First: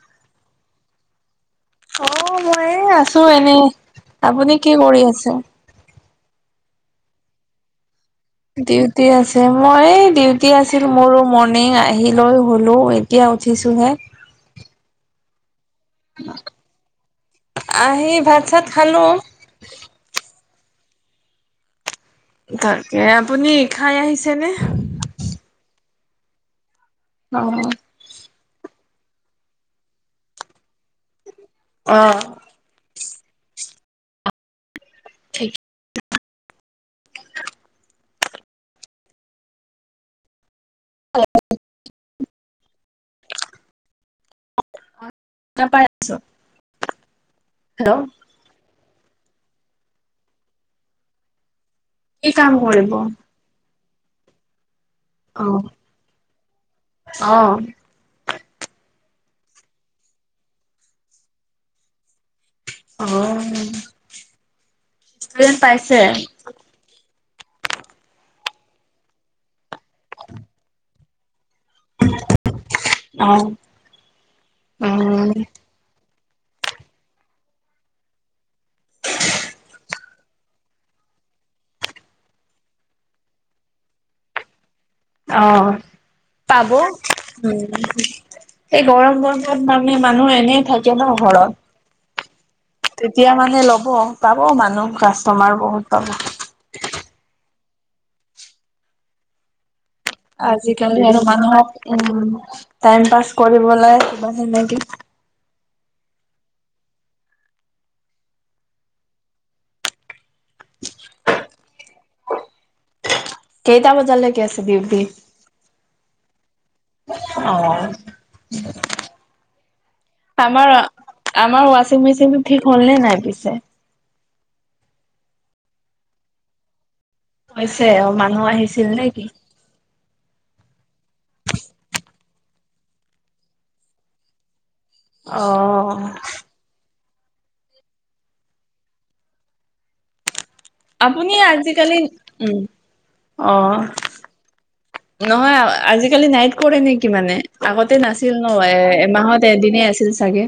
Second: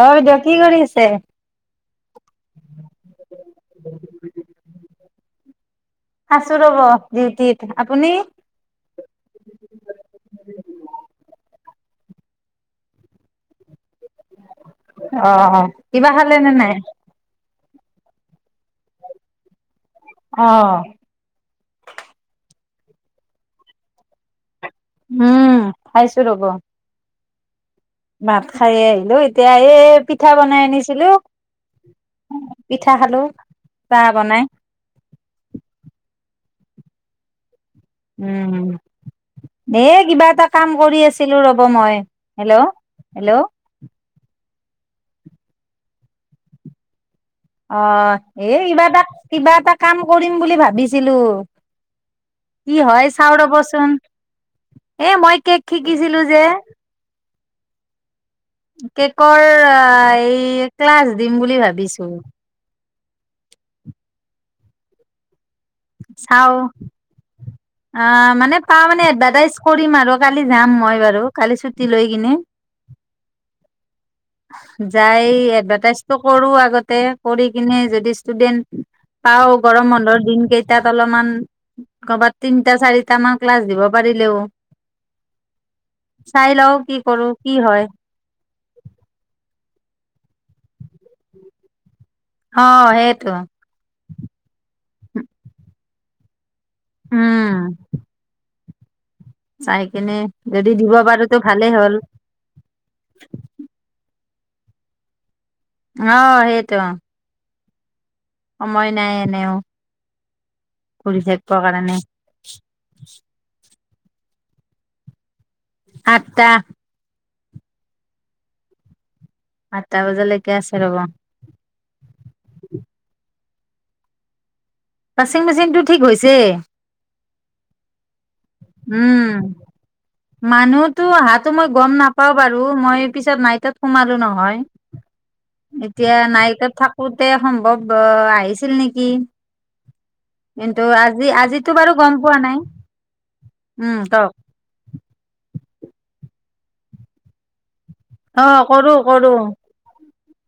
অ' বাইদেউ কি কৰি আছে? অ' মই এই আছো এনেই। আপুনি কি কৰি আছে? [unintelligible] আছোঁ ৰ'ব ডিউটিত, আপুনি? ডিউটি আছে আমি আহি লৈ শুলো, এতিয়া উঠিছোহে। অ' অ'। কিবা খালে নে নাই? আহি ভাত-চাত খালো। অ'। তাকে আপুনি খাই আহিছেনে? উম, খাইছো ৰ'ব। অ'। ভাত খাইয়ে আহিলো, এতিয়া এই পিঠা বনাই আনিছিলো। অ'। ঠা খালো, চাহ বনাই। ঠিক উম। এই কিবা এটা কাম কৰি আছিলোঁ ৰ'ব মই। Hello, hello. নাপাই আছ অ' এ কিবা এটা কিবা এটা কাম কৰিম বুলি ভাবিছিলো। কাম কি কৰিব? হয় চাও ৰ'বচোন। এ মই অ কেক শিকিছিলো যে অ'। কেকৰ, আ-এই ক্লাছ দিম বুলি ভাবিছো। অ'। পাইছে চাও আ, মানে পা মানে এডভাৰটাইজ কৰিম আৰু, কালি যাম মই বাৰু! কালি চুটি লৈ কিনে। অ যাই উম এডভাৰটাইজ কৰো আগতে, কৰি কিনে যদি ষ্টুডেন্ট পাও, গৰম বন্ধৰ দিনকেইটাত অলপমান কৰ'বাত। তিনিটা-চাৰিটামান ক্লাছ দিব পাৰিলেও। অ' চাই পাব। লওঁ কি কৰো কি হয় সেই গৰম বন্ধত মা। মানুহ এনেই থাকে ন ঘৰত! অ' তেতিয়া সেইটো মানে ল'ব, পাব মানুহ। কাষ্টমাৰ বহুত পাব। উম। চাইক। আজি কালি আৰু মানুহক উম টাইম পাছ কৰিবলৈ। ম নকি। [unintelligible] অ সেইটো। সময় নাই এনেও। কৰি থাকিব কাৰণে। কেইটা বজাৰ লৈকে আছে ডিউটি? আঠতা। অ। আঠটা বজালৈকে তামাৰ আছে ৰ'ব আমাৰ ৱাচিং মেচিন টো ঠিক হ'লনে নাই পিছে? ৱাশ্বিং মেচিনটো ঠিক হৈছে। হৈছে অ মা। উম মানুহতো অহাতো মই গম নাপাওঁ। বাৰু মই পিছত মাইটত সোমালো নহয়। অ এতিয়া নাইট থাকো। মোৰ মতে সম্ভৱ আহিছিল নেকি। কিন্তু আজি আপুনি আজিতো বাৰু আজিকালি গম পোৱা উম নাই। অ উম কওক নহয়। অ আজিকালি নাইট কৰে নিকি মানে! আতে নাছিল অ ন এ কৰো কৰো এমাহত এদিনেই আছিল। চাগে।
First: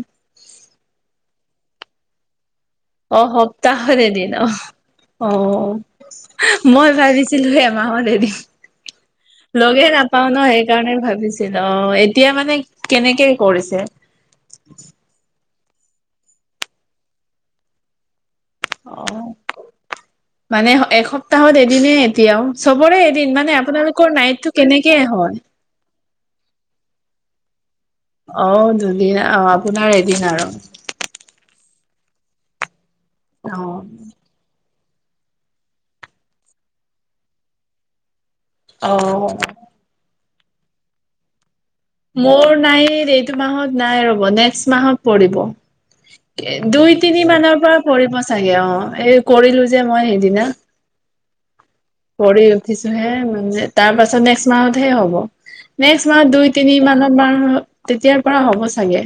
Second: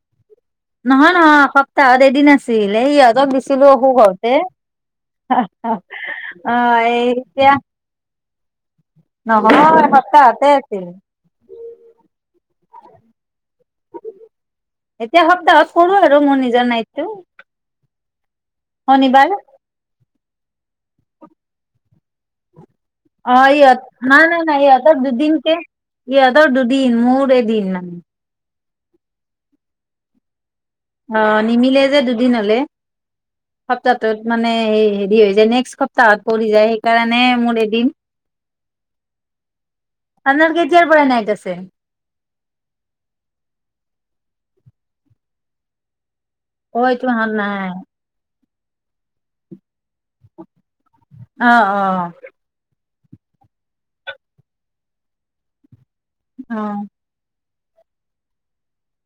তাত এদিন আছিল। চে অ সিহঁতক দিছিলো আকো সপ্তাহত ঘৰতে এদিন তে অ। অ অ মই এই ভাবিছিলো এতিয়া। এমাহত এদিন নহয় লগে নাপাওঁ ন সপ্তাহতে আছিল সেইকাৰণে ভাবিছিলো অ এতিয়া মানে। কেনেকে। কৰিছে। এতিয়া সপ্তাহত কৰো আৰু মোৰ নিজৰ নাইট টো। অ শনিবাৰ। মানে এসপ্তাহত এদিনে এতিয়াও? চবৰে এদিন অ মানে ই আপোনালোকৰ ন নাই নাইটটো নাই কেনেকে ইহঁতৰ হয় দুদিন কে ইহঁতৰ দুদিন দিন মোৰ এদিন। অ দুদিন অ আপোনাৰ এদিন আৰু। অ নিমিলে যে দুদিন হলে। অ সপ্তাহটোত মানে এই হেৰি হৈ যায় নেক্সট সপ্তাহত পৰি যায় সেইকাৰণে মোৰ এদিন অহ আপোনাৰ কেতিয়াৰ পৰা নাইত আছে মোৰ নাইত এইটো মাহত নাই ৰব নেক্সট মাহত পৰিব এ অ দুই এইটো তিনি মাহত মানৰ নাই পৰা পৰিব চাগে অ এ কৰিলো যে মই সেইদিনা অ অ পৰি উঠিছ [unintelligible] যে মানে তাৰ পাছত নেক্সট মাহত হে হ'ব নেক্সট মাহত দুই অ তিনি মানৰ ম তেতিয়াৰ পৰা হ'ব চাগে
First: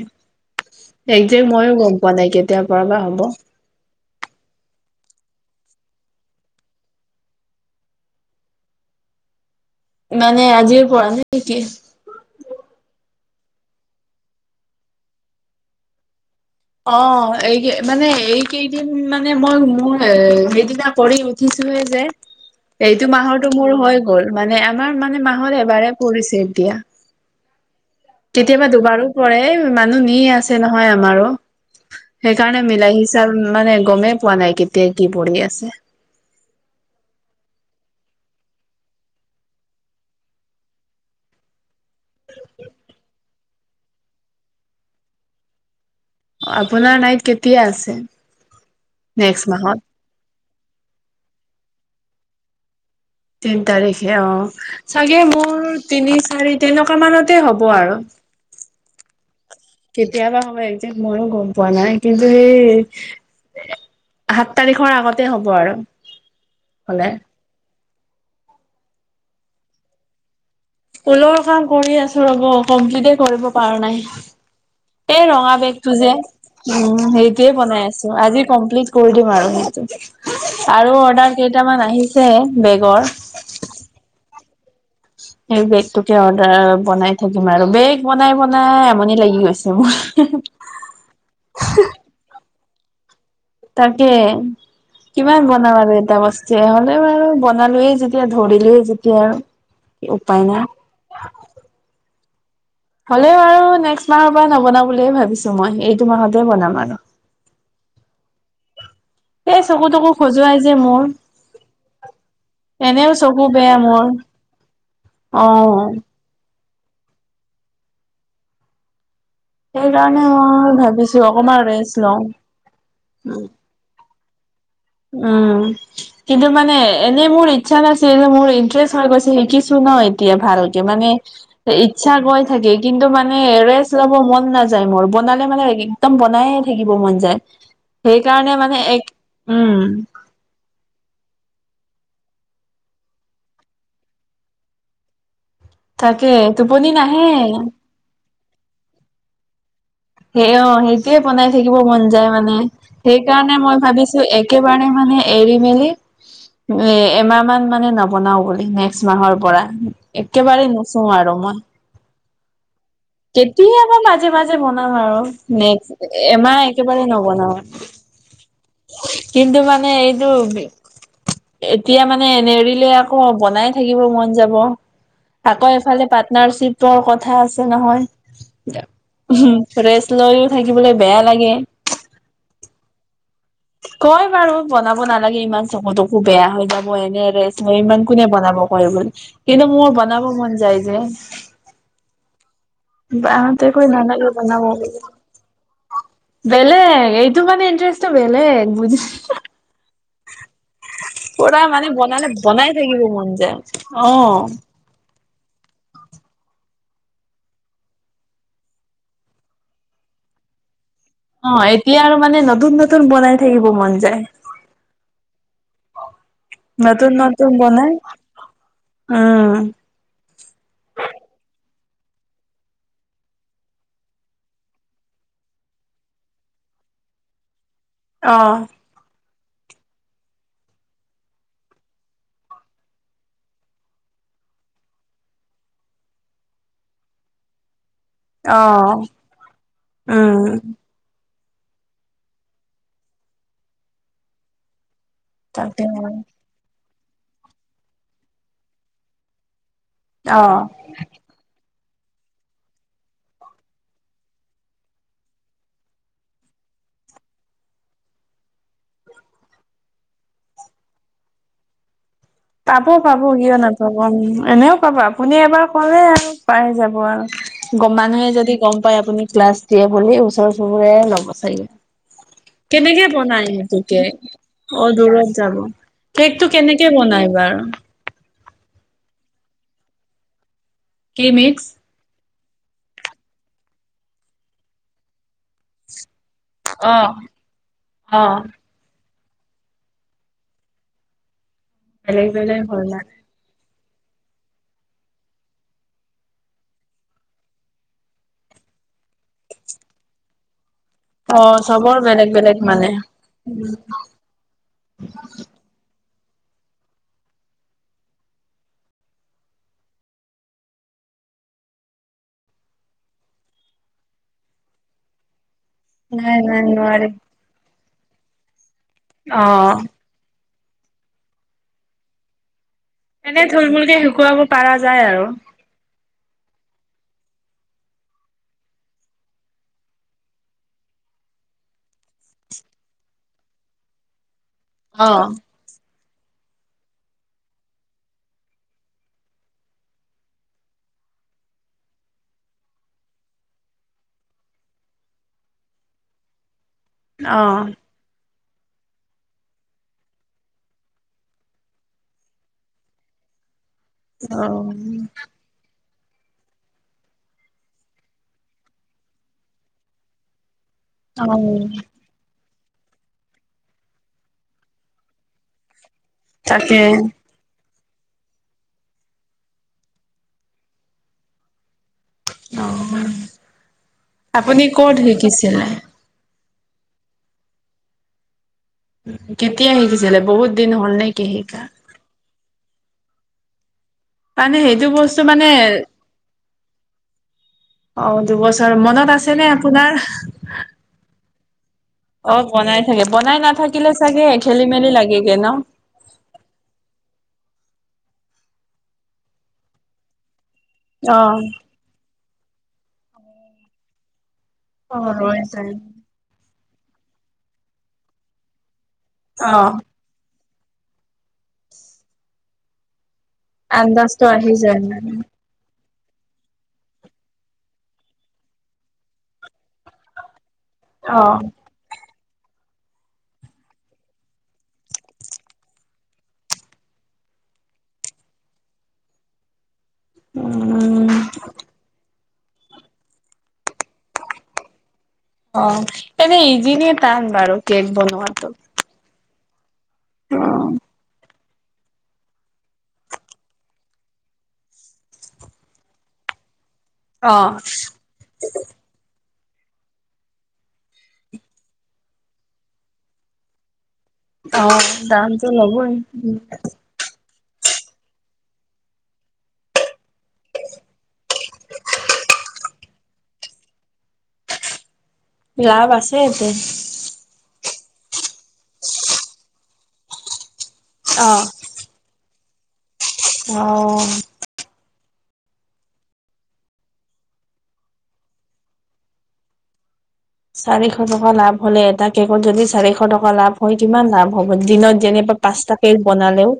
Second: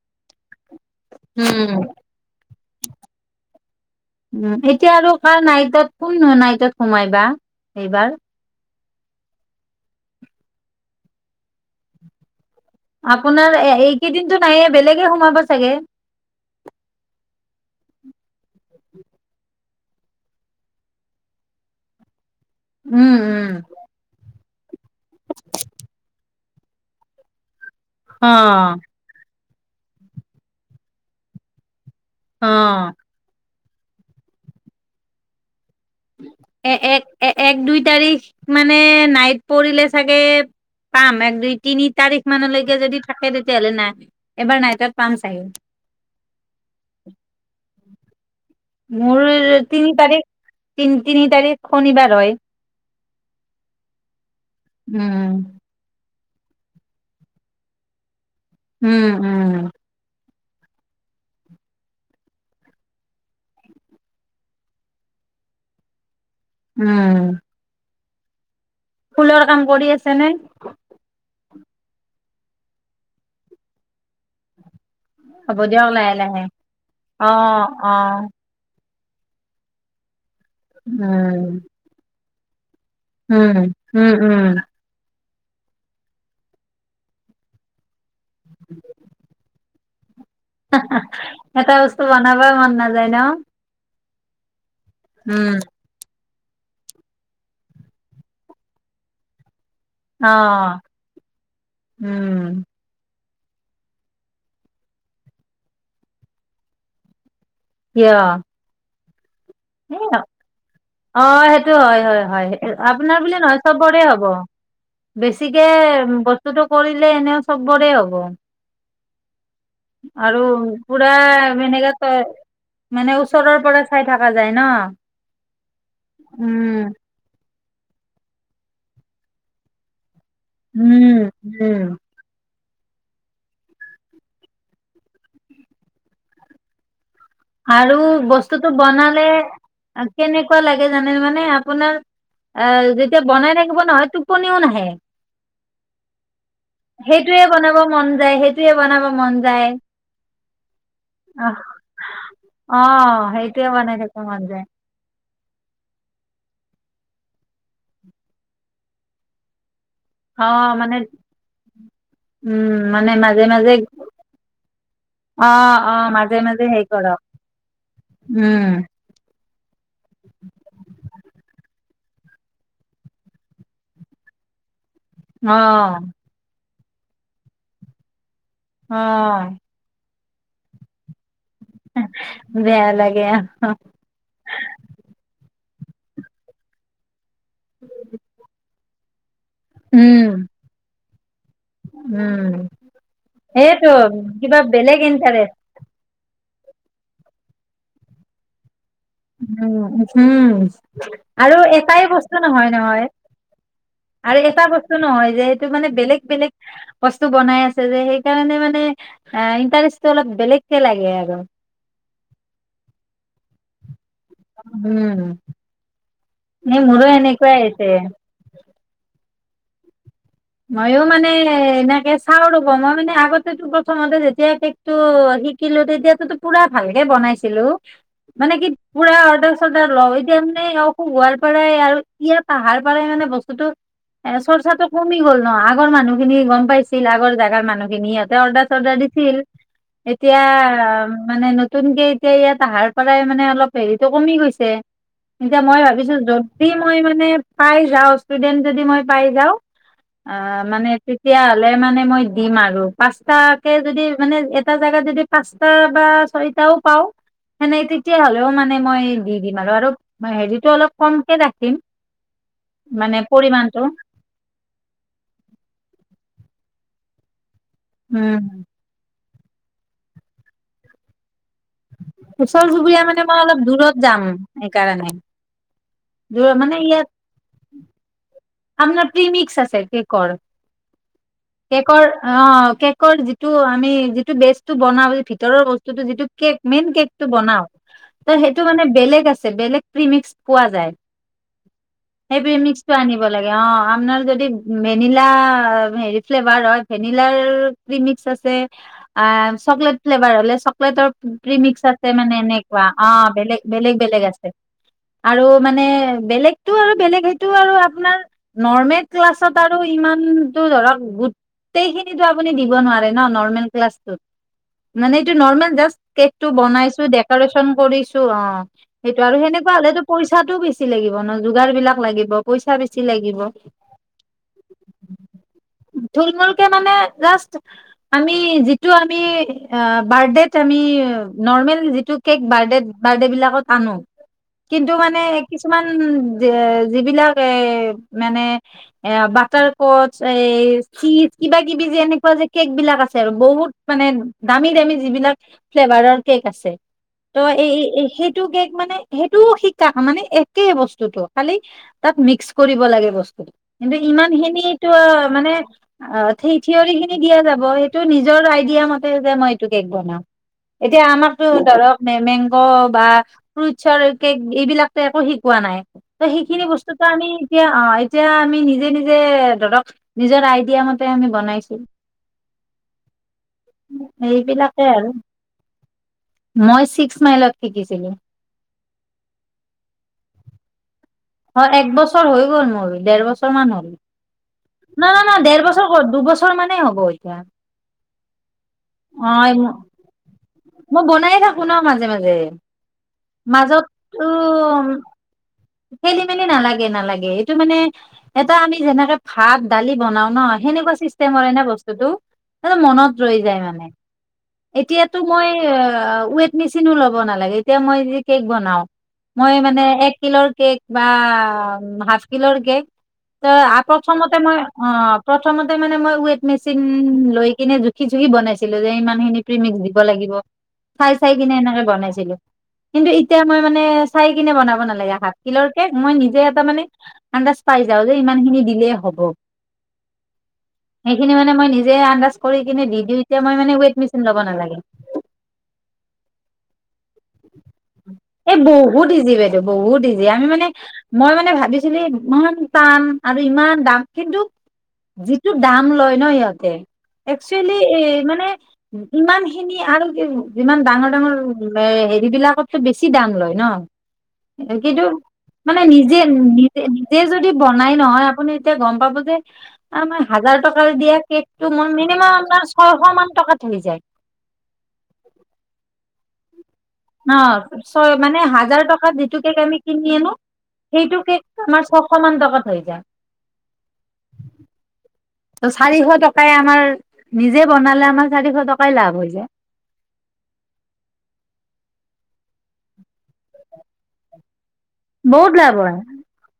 একজেক্ট ময়ো উম গম পোৱা নাই কেতিয়াৰ পৰা বা হ'ব ফোন ন নাইতো সোমাইবা এইবাৰ মানে আজিৰ পৰা নাই নেকি আপোনাৰ এইকেইদিনটো নাইে বেলেগে সোমাব চাগে অ এই মানে এইকেইদিন মানে মই মোৰ সেইদিনা কৰি উঠিছোহে যে এইটো উম মাহৰতো উম মোৰ হৈ গ'ল মানে আমাৰ মানে মাহত এবাৰে পৰিছে এতিয়া অ কেতিয়াবা দুবাৰো পৰে মানুহ নি আছে নহয় আমাৰো সেইকাৰণে অ মিল আহিছে আৰু মানে গমেই পোৱা নাই কেতিয়া কি পঢ়ি আছে এ এক এ এক দুই তাৰিখ মানে নাইট পৰিলে চাগে পাম এক দুই তিনি তাৰিখ মানলৈকে যদি থাকে তেতিয়াহ'লে নাই এবাৰ নাইটত পাম চাগে [unintelligible] আপোনাৰ নাইট কেতিয়া আছে মোৰ নেক্সট মাহত তিনি তাৰিখ তি তিনি তাৰিখ শনিবাৰ হয় তিনি তাৰিখে অ চাগে উম মোৰ তিনি চাৰি তেনেকোৱা মানতে হ'ব আৰু উম উম একজেক্ মইও গম পোৱা নাই কিন্তু সেই সাত তাৰিখৰ আগতে হ'ব আৰু [unintelligible] উম ফুলৰ কাম কৰি আছে নে লৰ কাম কৰি আছো ৰ'ব কমপ্লিতে কৰিব পাৰ নাই এই ৰঙা হ'ব দিয়ক বেগটো যে লাহে লাহে উ অ সেইটোৱেই বনাই অ আছো আজি কমপ্লিট কৰি দিম আৰু সেইটো আৰু অৰ্ডাৰ উম কেইটামান আহি যে বেগ উম! উম-উম। এই বেগটোকে অৰ্ডাৰ বনাই থাকিম আৰু। বেগ বনাই বনাই আমনি লাগি গৈছে মোৰ। এটা বস্তু বনাবা মন নাযায় ন? তাকে। কিমান উম বনাম আৰু এটা বস্তু তে হ'লে বাৰু বনালোয়ে যেতিয়া ধৰিলোয়েই যেতিয়া আৰু অ উপায় নাই। উম। হ'লেও আৰু নেক্সট মাহৰ পৰা নবনাও বুলিয়ে ভাবিছো মই। এইটো মাহতে বনাম আৰু। কিয়? এই চকু তকু খজুৱাই যে মোৰ অ সেইটো হয় হয় হয়, এনেও আপোনাৰ বুলি চকু নহয় বেয়া চবৰে মোৰ হ'ব, বেছিকে অ'। বস্তুটো কৰিলে এনে চব্বৰে হ'ব। সেইকাৰণে আৰু মই পুৰা ভাবিছো অকমান এনেকা ৰেষ্ট তই লওঁ মানে ওচৰৰ পৰা চাই থাক নাজায়। উম, কিন্তু মানে উম এনেই মোৰ ইচ্ছা নাছিল, মোৰ ইণ্টাৰেষ্ট হৈ গৈছে শিকিছো নহ এতিয়া ভালকে মানে উম উম ইচ্ছা গয় থাকে কিন্তু মানে ৰেষ্ট লব মন নাযায় মোৰ বনালে মানে একদম বনায়ে থাকিব মন যায়। আৰু সেইকাৰণে বস্তুটো মানে এক বনালে উম কেনেকুৱা লাগে জানে মানে আপোনাৰ আহ যেতিয়া বনাই থাকিব নহয় টোপনিও নাহে। তাকে টোপনি নাহে সেইটোয়ে বনাব মন যায়, সেইটোয়ে বনাব মন যায়। সেই অ সেইটোয়ে বনাই অ থাকিব মন মন যায় মানে। অ সেইকাৰণে সেইটোয়ে মই বনাই ভাবিছো থাকিব মন যায় একেবাৰে মানে এৰি মেলি, এ এমাহ মান মানে নবনাও বুলি নেক্সট মাহৰ পৰা অ একেবাৰে মানে নুচোও আৰু মই। উম। মানে মাজে মাজে কেতিয়াবা মাজে মাজে বনাম আৰু অ নেক্স অ মাজে এমাহ মাজে হেৰি একেবাৰে কৰক নবনাও। উম কিন্তু মানে এইটো এতিয়া মানে নেৰিলে আকৌ বনাই থাকিব মন যাব। অ আকৌ এফালে পাৰ্টনাৰশ্বিপ ত'ৰ কথা আছে নহয়। অ। লৈয়ও থাকিবলৈ বেয়া লাগে। বেয়া লাগে। কয় বাৰু বনাব নালাগে ইমান- চবতকো বেয়া হৈ যাব এনেৰে ন ইমান কোনে বনাব। হয় মান কিন্তু মোৰ উম বনাব মন যায় যে। উম, বাহঁতে কৈ সেইটো নালাগে কিবা বনাব বুলি বেলেগ ইণ্টাৰেষ্ট। বেলেগ এইটো মানে ইণ্টাৰেষ্ট বেলেগ বুজি উম। উম, উম, আৰু পুৰা মানে এটাই বনালে বস্তু নহয় বনাই থাকিব নহয়, মন যায়। অ', আৰু এটা বস্তু নহয় যে সেইটো মানে বেলেগ বেলেগ, বস্তু বনাই আছে যে সেইকাৰণে মানে, এ ইণ্টাৰেষ্টটো অলপ বেলেগ অ এতিয়া আৰু মানে নতুন নতুন বনাই থাকিব মন যায়। উম ন মোৰ নতুন নতুন এনেকুৱাই হৈছে। বনাই উম কে চাও ৰ'ব মই মানে আগতেতো প্ৰথমতে যেতিয়া কেক টো শিকিলো তেতিয়াতো পুৰা ভালকে বনাইছিলো। মানে অ', কি পুৰা অৰ চডাৰ লওঁ এতিয়া মানে অসুখ হোৱাৰ পৰাই আৰু ইয়াত আহাৰ পৰাই মানে বস্তুটো, এ চৰ্চাটো কমি গ'ল ন আগৰ মানুহখিনি গম পাইছিল আগৰ জেগাৰ মানুহ সিহঁতে অৰ্ডাৰ অ', চৰ্ডাৰ দিছিল, উম, এতিয়া মানে নতুনকে এতিয়া ইয়াত আহাৰ পৰাই মানে অলপ হেৰিটো কমি গৈছে। এতিয়া মই তাকে ভাবিছো যদি মই মানে পাই যাওঁ ষ্টুডেন্ট যদি মই পাই যাওঁ অ মানে তেতিয়া মানে মই দিম আৰু পাঁচটাকে যদি মানে এটা জাগাত যদি পাঁচটা বা ছয়টাও পাওঁ, সেনে তেতিয়া হ'লেও মানে মই দি দিম আৰু আৰু হেৰিতটো অলপ কমকে ৰাখিম। পাব মানে পাব কিয় পৰিমাণটো নাপাব উ এনেও পাব আপুনি এবাৰ ক'লে আৰু পাই যাব আৰু। গম মানুহে উম যদি গম পায় আপুনি ক্লাছতিয়ে বুলি ওচৰ চবুৰীয়াই ল'ব চাগে ওচৰ কেনেকে চুবুৰীয়া মানে মই বনাই অলপ সেইটো দূৰত কেক? যাম সেকাৰণে। কেক টো কেনেকে বনাই। বাৰু আপোনাৰ প্ৰিমিক্স আছে কেকৰ। ক্সিমিক্ছ কেকৰ অ কেকৰ যিটো আমি যিটো বেজটো বনাওঁ ভিতৰৰ বস্তুতটো যিটো কেক মেইন কেক অ', টো বনাও অ ত সেইটো মানে বেলেগ আছে। বেলেগ প্ৰিমিক্স পোৱা যায়। বেলেগ সেই প্ৰি বেলেগ হয় মিক্সটো না আনিব লাগে অ আপোনাৰ যদি ভেনিলা হেৰি ফ্লেভাৰ হয় ভেনিলাৰ ক্সিমিক্স আছে চকলেট ফ্লেভাৰ হলে [unintelligible] চকলেটৰ অ প্ৰিম্ৰিকস চবৰ আছে বেলেগ মানে বেলেগ এনেকুৱা মানে। অ বেলেগ, বেলেগ বেলেগ আছে আৰু মানে [unintelligible] বেলেগতটো আৰু বেলেগ সেইটো আৰু নৰ্মেল ক্লাছত আৰু ইমান ধৰক গোটেইখিনিত আপুনি দিব নোৱাৰে'ন নৰ্মেল ক্লাছতোত ট কেক নাই টো নাই বনাইছো নোৱাৰি ডেক'ৰেচন কৰিছ [unintelligible] চু অ সেইটো আৰু অ সেনেকুৱা হলেতো পইচাটো বেছি বেছি লাগিব ন যোগাৰ বিলাক লাগিব পইচা বেছি লাগিব এনে থুলমুলকে শোকুৱাব পাৰা যায় আৰু থুলমূুলকে মানে জাষ্ট আমি যিটো আমি বাৰ্ডেত আমি নৰ্মেল যিটো কেক ব বাৰ্ডে বিলাকত আনো। কিন্তু অ মানে কিছুমান উ যিবিলাক এ মানে এ বাটাৰকচ এই চীজ কিবা কিবি যে এনেকুৱা যে কেক বিলাক আছে আৰু বহুত মানে দামী দামী যিবিলাক ফ্লেভাৰৰ কেক আছে। ত অ এই সেই কেক মানে সেইটোও শিকা মানে একে বস্তুতটো খালি তাত মিক্স কৰিব লাগে বস্তুটো কিন্তু ইমান অ খিনিটো মানে অ সেই থিয়ৰী খিনি দিয়া যাব সেইটো নিজৰ আইডিয়া মতে যে মই এইটো কেক বনাম। এতিয়া অ আমাৰতো ধৰক মেমেং বা ফ্ৰুটছৰ কেক এইবিলাকো একো শিকোৱা নাই ত সেইখিনি তাকে বস্তুটো আমি অ এতিয়া আমি নিজে নিজে ধৰক নিজৰ আইডিয়া মতে আমি বনাইছো অ আপুনি এইবিলাকে কত আৰু শিকিছিলে মই ছিক্স মাইলত শিকিছিলো কেতিয়া শিকিছিলে বহুত দিন হল নে কি হিকা হয় এক বছৰ হৈ গ'ল মোৰ ডেৰ বছৰ মান হ'ল তানে সেইটো না বস্তু না না মানে দেৰ বছৰ ক'ত দুবছৰ মানেই হ'ব এতিয়া অ দুবছৰ মনত আছে নে হয় আপোনাৰ মই বনায়ে থাকো ন মাজে অ মাজে বনাই থাকে বনাই নাথাকিলে মাজতো চাগে খেলি মেলি লাগেগে ন খেলি মেলি নালাগে নালাগে এইটো মানে এটা আমি যেনেকে ভাত দালি বনাও ন সেনেকুৱা অ চিষ্টে মৰে ন বস্তুতটো টো মনত ৰৈ যায় মানে অ এতিয়াতো ৰৈ মই যায়। আ মেচিনো ল'ব নালাগে এতিয়া মই যে কেক বনাও মই অ মানে এক কিলৰ কেক বা হাফ কিলৰ কেক ত আন্দাজটো প্ৰথমতে আহি মই যায় অ মানে প্ৰথমতে মানে মই ৱেত মেচ লৈ কিনে জুখি জুখি বনাইছিলো যে ইমান খিনি প্ৰমিক্স দিব লাগ চাই অ চাই কিনে এনেকে বনাইছিলো কিন্তু এতিয়া মই মানে চাই কিনে বনাব নালাগে শাক তিলৰ কেক মই নিজে এটা মানে আন্দাজ পাই যাও যে ইমান খিনি দিলেই হব উম সেইখিনি মানে মই নিজে আন্দাজ কৰি কিনে দি দিওঁ এতিয়া মই মানে ৱেট মেচিন ল'ব নালাগে অ এনে ইজিনীয়ে টান বাৰু কেক ব নোহোৱাটো বিজি বাইদেউ বহুত ইজি আমি মানে মই মানে মানে ভাবিছিলি ইমান টান আৰু ইমান দাম কিন্তু যিটো দাম লয় ন সিহঁতে অ একচুৱেলি এ মানে ইমান খিনি আৰু যিমান ডাঙৰ ডাঙৰ এ হেৰি বিলাকত টো বেছি দাম লয় ন অ কিন্তু দামটো মানে ল'বই নিজে নিজে নিজে য বনাই নহয় আপুনি এতিয়া গম পাব যে মই হাজাৰ টকাৰ দিয়ে কেকটো ম মিনিমাম ছশ মান টকাত হৈ যায় লাভ আছে ইতে ন ছয় মানে হাজাৰ টকা যিটো কেক আমি কিনি আনো সেইটোকে আমাৰ ছশ মান টকাত হৈ যায় অ ত চাৰিশ টকাই আমাৰ নিজে বনালে আমাৰ চাৰিশ টকাই লাভ হৈ যায় চাৰিশ টকা লাভ হলে এটা কেকত যদি চাৰিশ টকা লাভ হয় কিমান লাভ হ'ব দিনত যেনিবা বহুত লাভ পাঁচতা হয় কৈ বনালেও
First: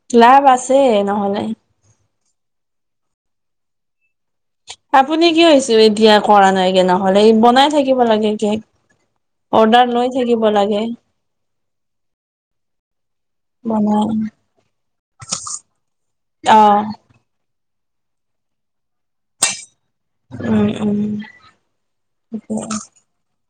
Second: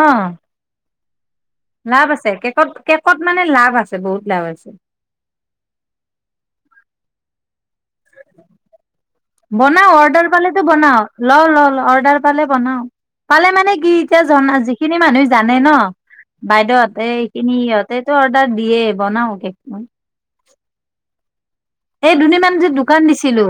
অ লাভ আছে নহ'লে লাভ আছে কেকত কেকত মানে লাভ আছে বহুত লাভ আছে আপুনি কি হৈছে এতিয়া কৰা নাইকে নহলে বনাই থাকি বনাও লৈ অৰ্ডাৰ থাকিব পালেতো লাগে বনাও ল ল অৰ্ডাৰ পালে বনাও পালে মানে কি বনাই এতিয়া জ যিখিনি মানুহ জানে ন অ বাইদেউহতে এইখিনি ইহত তেইটো অৰ্ডাৰ দিয়ে বনাও কেক মই উম উম এই দু দিনমান যে দোকান দিছিলো